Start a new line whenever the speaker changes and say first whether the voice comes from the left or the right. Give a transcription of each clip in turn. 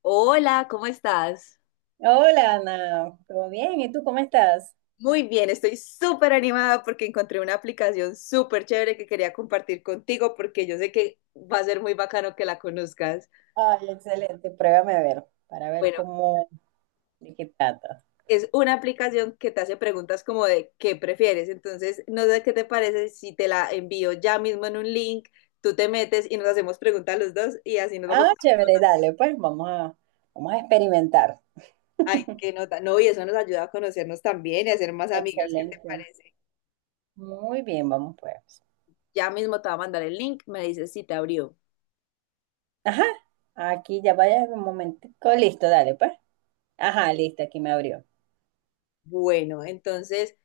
left: Hola, ¿cómo estás?
right: Hola Ana, ¿todo bien? ¿Y tú cómo estás?
left: Muy bien, estoy súper animada porque encontré una aplicación súper chévere que quería compartir contigo porque yo sé que va a ser muy bacano que la conozcas.
right: Ay, excelente, pruébame a ver, para ver
left: Bueno,
right: cómo, de qué trata.
left: es una aplicación que te hace preguntas como de qué prefieres. Entonces, no sé qué te parece si te la envío ya mismo en un link, tú te metes y nos hacemos preguntas los dos y así nos vamos.
right: Ah, chévere, dale, pues vamos a experimentar.
left: Ay, qué nota. No, y eso nos ayuda a conocernos también y a ser más amigas. ¿Qué te
right: Excelente.
left: parece?
right: Muy bien, vamos pues.
left: Ya mismo te va a mandar el link, me dices si te abrió.
right: Ajá, aquí ya vaya un momentico, listo, dale pues. Ajá, listo, aquí me abrió.
left: Bueno, entonces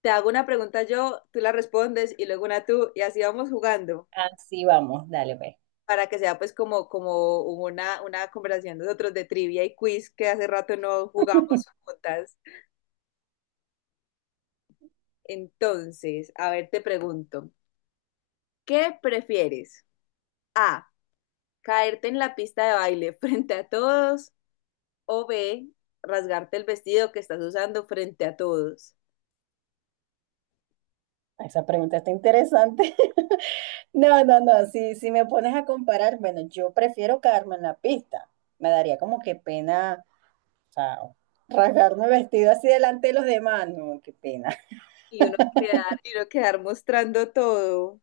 left: te hago una pregunta yo, tú la respondes y luego una tú y así vamos jugando
right: Así vamos, dale pues.
left: para que sea pues como, como una conversación de nosotros de trivia y quiz que hace rato no jugamos juntas. Entonces, a ver, te pregunto, ¿qué prefieres? A, caerte en la pista de baile frente a todos o B, rasgarte el vestido que estás usando frente a todos.
right: Esa pregunta está interesante. No, no, no, si me pones a comparar, bueno, yo prefiero quedarme en la pista. Me daría como que pena. O sea, rasgarme vestido así delante de los demás, no, qué pena.
left: Y uno quedar mostrando todo.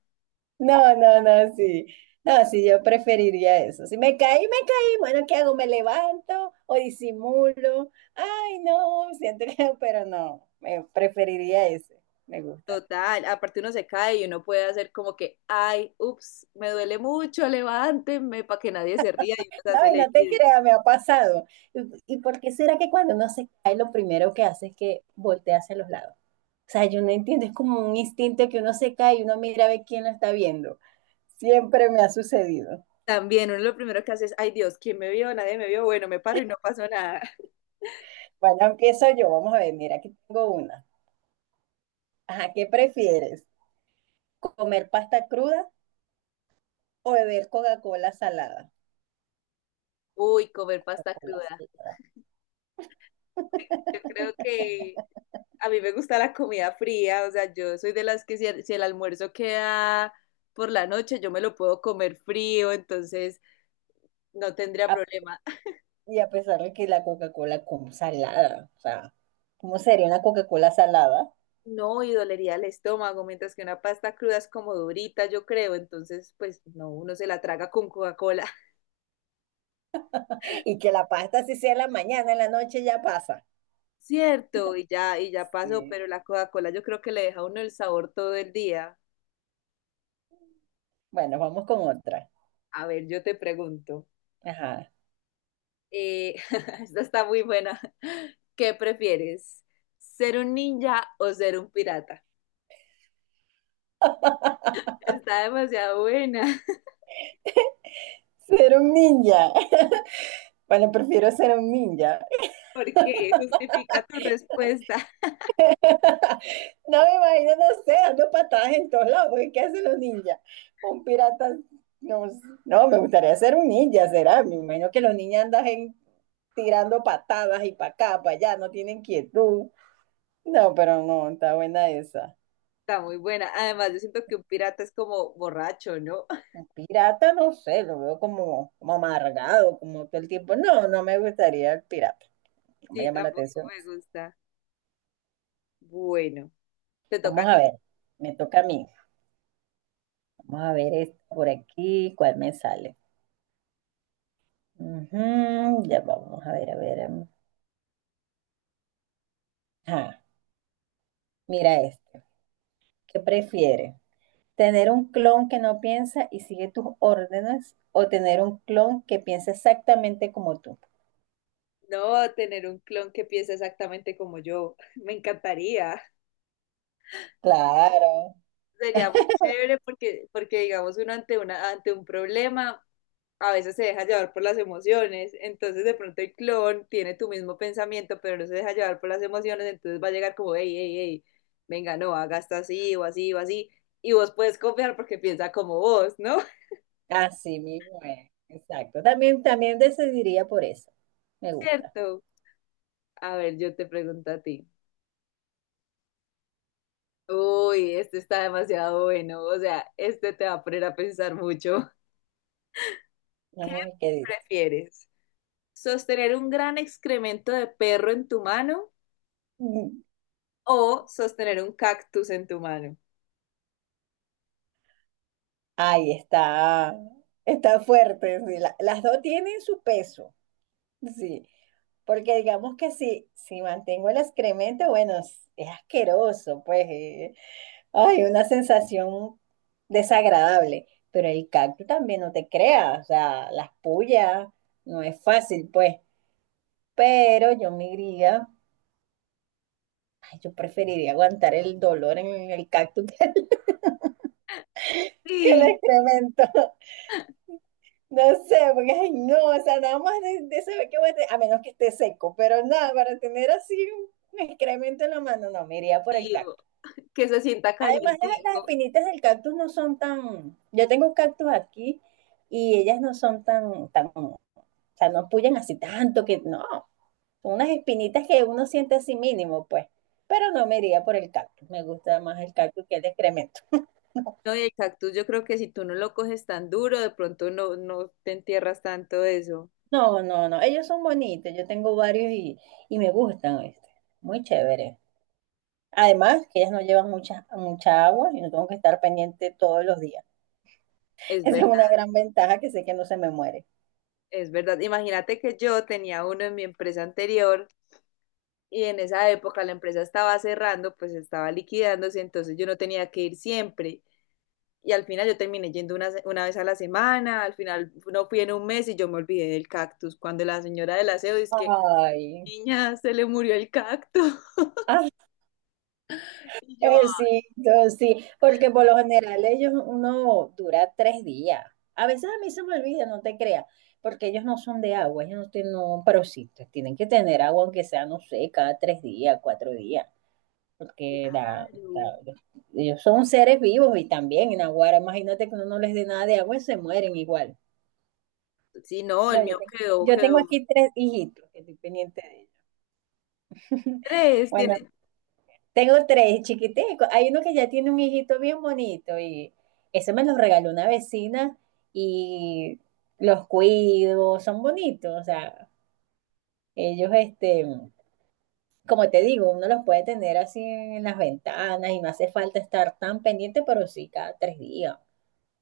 right: No, no, no, sí. No, sí, yo preferiría eso. Si me caí, me caí. Bueno, ¿qué hago? ¿Me levanto o disimulo? Ay, no, siento que, pero no, me preferiría ese. Me gusta.
left: Total, aparte uno se cae y uno puede hacer como que, ay, ups, me duele mucho, levántenme para que nadie se ría y uno se
right: No,
left: hace
right: y
left: el
right: no te
left: herido.
right: creas, me ha pasado. ¿Y por qué será que cuando uno se cae, lo primero que hace es que voltea hacia los lados? O sea, yo no entiendo, es como un instinto que uno se cae y uno mira a ver quién lo está viendo. Siempre me ha sucedido.
left: También uno lo primero que hace es, ay Dios, ¿quién me vio? Nadie me vio, bueno, me paro y no pasó nada.
right: Bueno, empiezo yo. Vamos a ver, mira, aquí tengo una. Ajá, ¿qué prefieres? ¿Comer pasta cruda o beber Coca-Cola salada?
left: Uy, comer pasta
right: Coca-Cola
left: cruda.
right: salada.
left: Yo creo que a mí me gusta la comida fría, o sea, yo soy de las que si si el almuerzo queda por la noche, yo me lo puedo comer frío, entonces no tendría
right: A-
left: problema.
right: Y a pesar de que la Coca-Cola como salada, o sea, ¿cómo sería una Coca-Cola salada?
left: No, y dolería el estómago, mientras que una pasta cruda es como durita, yo creo, entonces pues no, uno se la traga con Coca-Cola.
right: Y que la pasta si sea en la mañana, en la noche ya pasa.
left: Cierto, y ya pasó,
right: Sí.
left: pero la Coca-Cola yo creo que le deja a uno el sabor todo el día.
right: Bueno, vamos con otra.
left: A ver, yo te pregunto,
right: Ajá.
left: eh, esta está muy buena, ¿qué prefieres? ¿Ser un ninja o ser un pirata? Está demasiado buena,
right: Ser un ninja. Bueno, prefiero ser un ninja.
left: porque justifica tu respuesta.
right: No me imagino, no sé, dando patadas en todos lados, porque ¿qué hacen los ninjas? Un pirata, no, no, me gustaría ser un ninja, será, me imagino que los ninjas andan tirando patadas y para acá, para allá, no tienen quietud. No, pero no, está buena esa.
left: Está muy buena, además yo siento que un pirata es como borracho, ¿no?
right: Un pirata, no sé, lo veo como, amargado, como todo el tiempo. No, no me gustaría el pirata, no me
left: Sí,
right: llama la
left: tampoco
right: atención
left: me
right: eso.
left: gusta. Bueno, te toca
right: Vamos
left: a
right: a ver,
left: ti.
right: me toca a mí. Vamos a ver esto por aquí, cuál me sale. Ujú, ya vamos a ver, a ver. Ajá, mira este. ¿Qué prefiere? ¿Tener un clon que no piensa y sigue tus órdenes o tener un clon que piensa exactamente como tú?
left: No, tener un clon que piense exactamente como yo. Me encantaría.
right: Claro,
left: Sería muy chévere porque, porque digamos, uno ante una, ante un problema a veces se deja llevar por las emociones. Entonces, de pronto el clon tiene tu mismo pensamiento, pero no se deja llevar por las emociones. Entonces va a llegar como, hey, hey, hey, venga, no, haga esto así o así o así. Y vos puedes confiar porque piensa como vos, ¿no?
right: así mismo es. Exacto. También decidiría por eso. Me gusta.
left: Cierto. A ver, yo te pregunto a ti. Uy, este está demasiado bueno. O sea, este te va a poner a pensar mucho. ¿Qué
right: Vamos a ver qué dice.
left: prefieres? ¿Sostener un gran excremento de perro en tu mano
right: Mm.
left: o sostener un cactus en tu mano?
right: Ay, está, fuerte. Sí. Las dos tienen su peso. Sí. Porque digamos que si mantengo el excremento, bueno, es asqueroso, pues. Ay, una sensación desagradable, pero el cactus también no te creas, o sea, las puyas, no es fácil, pues, pero yo me diría, ay, yo preferiría aguantar el dolor en el cactus que el,
left: Sí,
right: excremento, no sé, porque, ay, no, o sea, nada más de saber que voy a tener, a menos que esté seco, pero nada, para tener así un excremento en la mano, no, me iría por el
left: tío,
right: cactus.
left: que se sienta
right: Además, las
left: calientico.
right: espinitas del cactus no son tan. Yo tengo un cactus aquí y ellas no son tan, tan, o sea, no pullan así tanto que no. Son unas espinitas que uno siente así mínimo, pues. Pero no me iría por el cactus. Me gusta más el cactus que el excremento.
left: No, y el cactus yo creo que si tú no lo coges tan duro, de pronto no, no te entierras tanto de eso.
right: No, no, no. Ellos son bonitos. Yo tengo varios y me gustan, ¿viste? Muy chévere. Además, que ellas no llevan mucha, mucha agua y no tengo que estar pendiente todos los días.
left: Es
right: Esa es
left: verdad,
right: una gran ventaja que sé que no se me muere.
left: es verdad. Imagínate que yo tenía uno en mi empresa anterior y en esa época la empresa estaba cerrando, pues estaba liquidándose, entonces yo no tenía que ir siempre. Y al final yo terminé yendo una vez a la semana, al final no fui en 1 mes y yo me olvidé del cactus. Cuando la señora del aseo dice que,
right: Ay.
left: niña, se le murió el cactus.
right: Ajá,
left: Y yo, "Ah,
right: exacto, sí, porque por lo general ellos uno dura tres días. A veces a mí se me olvida, no te creas, porque ellos no son de agua, ellos no tienen, no, pero sí, tienen que tener agua aunque sea, no sé, cada tres días, cuatro días, porque
left: claro.
right: ellos son seres vivos y también en Aguara, imagínate que uno no les dé nada de agua y se mueren igual.
left: Sí, no,
right: No,
left: el
right: yo
left: mío
right: tengo,
left: quedó,
right: yo tengo
left: quedó
right: aquí tres hijitos que estoy pendiente de ellos.
left: tres, tiene
right: Tengo tres chiquiticos. Hay uno que ya tiene un hijito bien bonito y ese me los regaló una vecina y los cuido, son bonitos. O sea, ellos, este, como te digo, uno los puede tener así en las ventanas y no hace falta estar tan pendiente, pero sí cada tres días,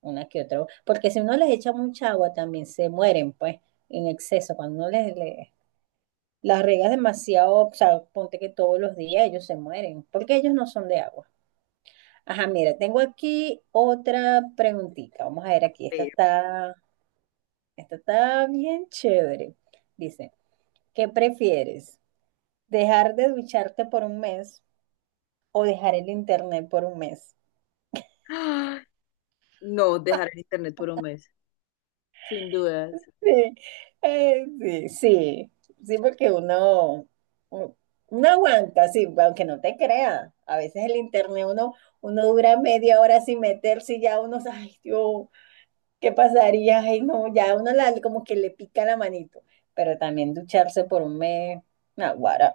right: una que otra. Porque si uno les echa mucha agua también se mueren, pues, en exceso. Cuando uno las regas demasiado, o sea, ponte que todos los días ellos se mueren, porque ellos no son de agua. Ajá, mira, tengo aquí otra preguntita. Vamos a ver aquí. Esta
left: tres.
right: está, esta está bien chévere. Dice, ¿qué prefieres? ¿Dejar de ducharte por un mes o dejar el internet por un mes?
left: Ah, no, dejar el internet por 1 mes, sin dudas.
right: Sí, eh, sí, sí, sí, porque uno, u- uno aguanta, sí, aunque no te crea. A veces el internet uno dura media hora sin meterse y ya uno, ay, Dios, ¿qué pasaría? Ay, no, ya uno la, como que le pica la manito, pero también ducharse por un mes, naguará.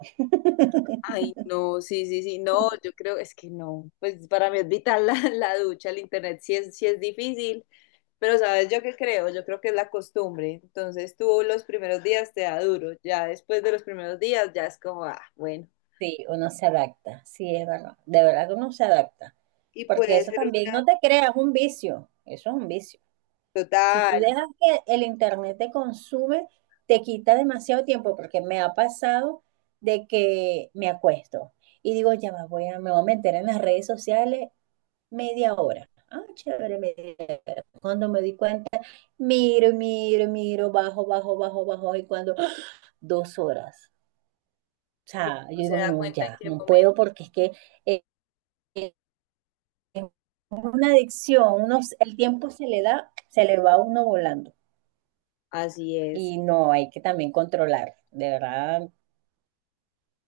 left: Ay, no, sí, sí, sí, no, yo creo, es que no, pues para mí es vital la ducha, el internet sí es difícil, pero sabes yo qué creo, yo creo que es la costumbre, entonces tú los primeros días te da duro, ya después de los primeros días ya es como, ah, bueno,
right: Sí, uno se adapta, sí, es verdad. De verdad que uno se adapta,
left: y
right: porque
left: puede
right: eso
left: ser
right: también, no
left: una
right: te creas, es un vicio, eso es un vicio. Si tú
left: total,
right: dejas que el internet te consume, te quita demasiado tiempo, porque me ha pasado de que me acuesto y digo, ya va, me voy a meter en las redes sociales media hora. Ah, chévere, media hora. Cuando me di cuenta, miro, miro, miro, bajo, bajo, bajo, bajo, y cuando ¡ah! Dos horas. O
left: y
right: sea, yo
left: uno se
right: digo,
left: da
right: no,
left: cuenta en
right: ya,
left: qué
right: no
left: momento,
right: puedo porque es que eh, eh, es una adicción, uno, el tiempo se le va a uno volando.
left: así es,
right: Y no, hay que también controlar, de verdad,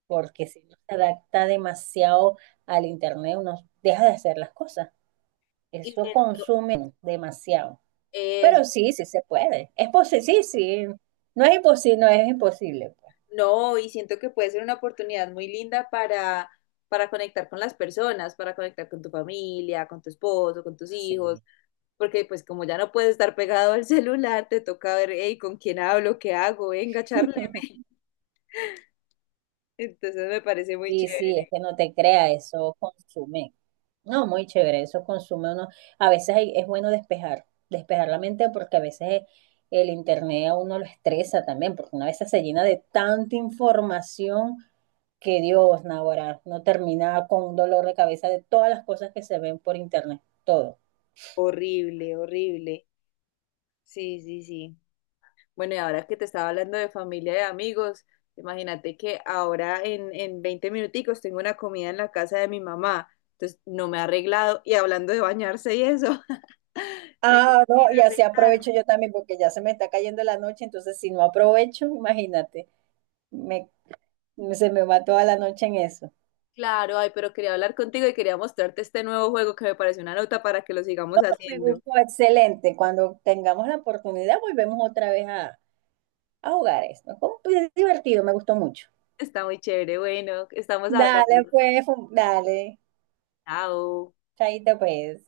right: porque si uno se adapta demasiado al internet, uno deja de hacer las cosas.
left: y
right: Eso
left: siento
right: consume demasiado.
left: eso,
right: Pero sí, sí se puede. Es posible, sí, sí. No es imposible, no es imposible, pues.
left: no, y siento que puede ser una oportunidad muy linda para conectar con las personas, para conectar con tu familia, con tu esposo, con tus hijos
right: Sí.
left: porque pues como ya no puedes estar pegado al celular, te toca ver, hey, ¿con quién hablo? ¿Qué hago? Venga, charleme. Entonces me parece muy
right: Sí, sí, es
left: chévere.
right: que no te crea, eso consume. No, muy chévere, eso consume uno. A veces es bueno despejar, la mente porque a veces el internet a uno lo estresa también, porque una vez se llena de tanta información que Dios, naguará, no termina con un dolor de cabeza de todas las cosas que se ven por internet, todo.
left: Horrible, horrible. Sí, sí, sí. Bueno, y ahora que te estaba hablando de familia y de amigos, imagínate que ahora en 20 minuticos tengo una comida en la casa de mi mamá. Entonces no me ha arreglado y hablando de bañarse y eso, tengo
right: Ah,
left: que
right: no,
left: ir
right: y
left: a
right: así
left: arreglarme.
right: aprovecho yo también porque ya se me está cayendo la noche, entonces si no aprovecho, imagínate, me, se me va toda la noche en eso.
left: Claro, ay, pero quería hablar contigo y quería mostrarte este nuevo juego que me parece una nota para que lo sigamos
right: Me
left: haciendo.
right: gustó, excelente. Cuando tengamos la oportunidad, volvemos otra vez a, jugar esto. Fue muy divertido, me gustó mucho.
left: Está muy chévere. Bueno, estamos
right: Dale,
left: hablando.
right: pues, dale.
left: Chao.
right: Chaito, pues.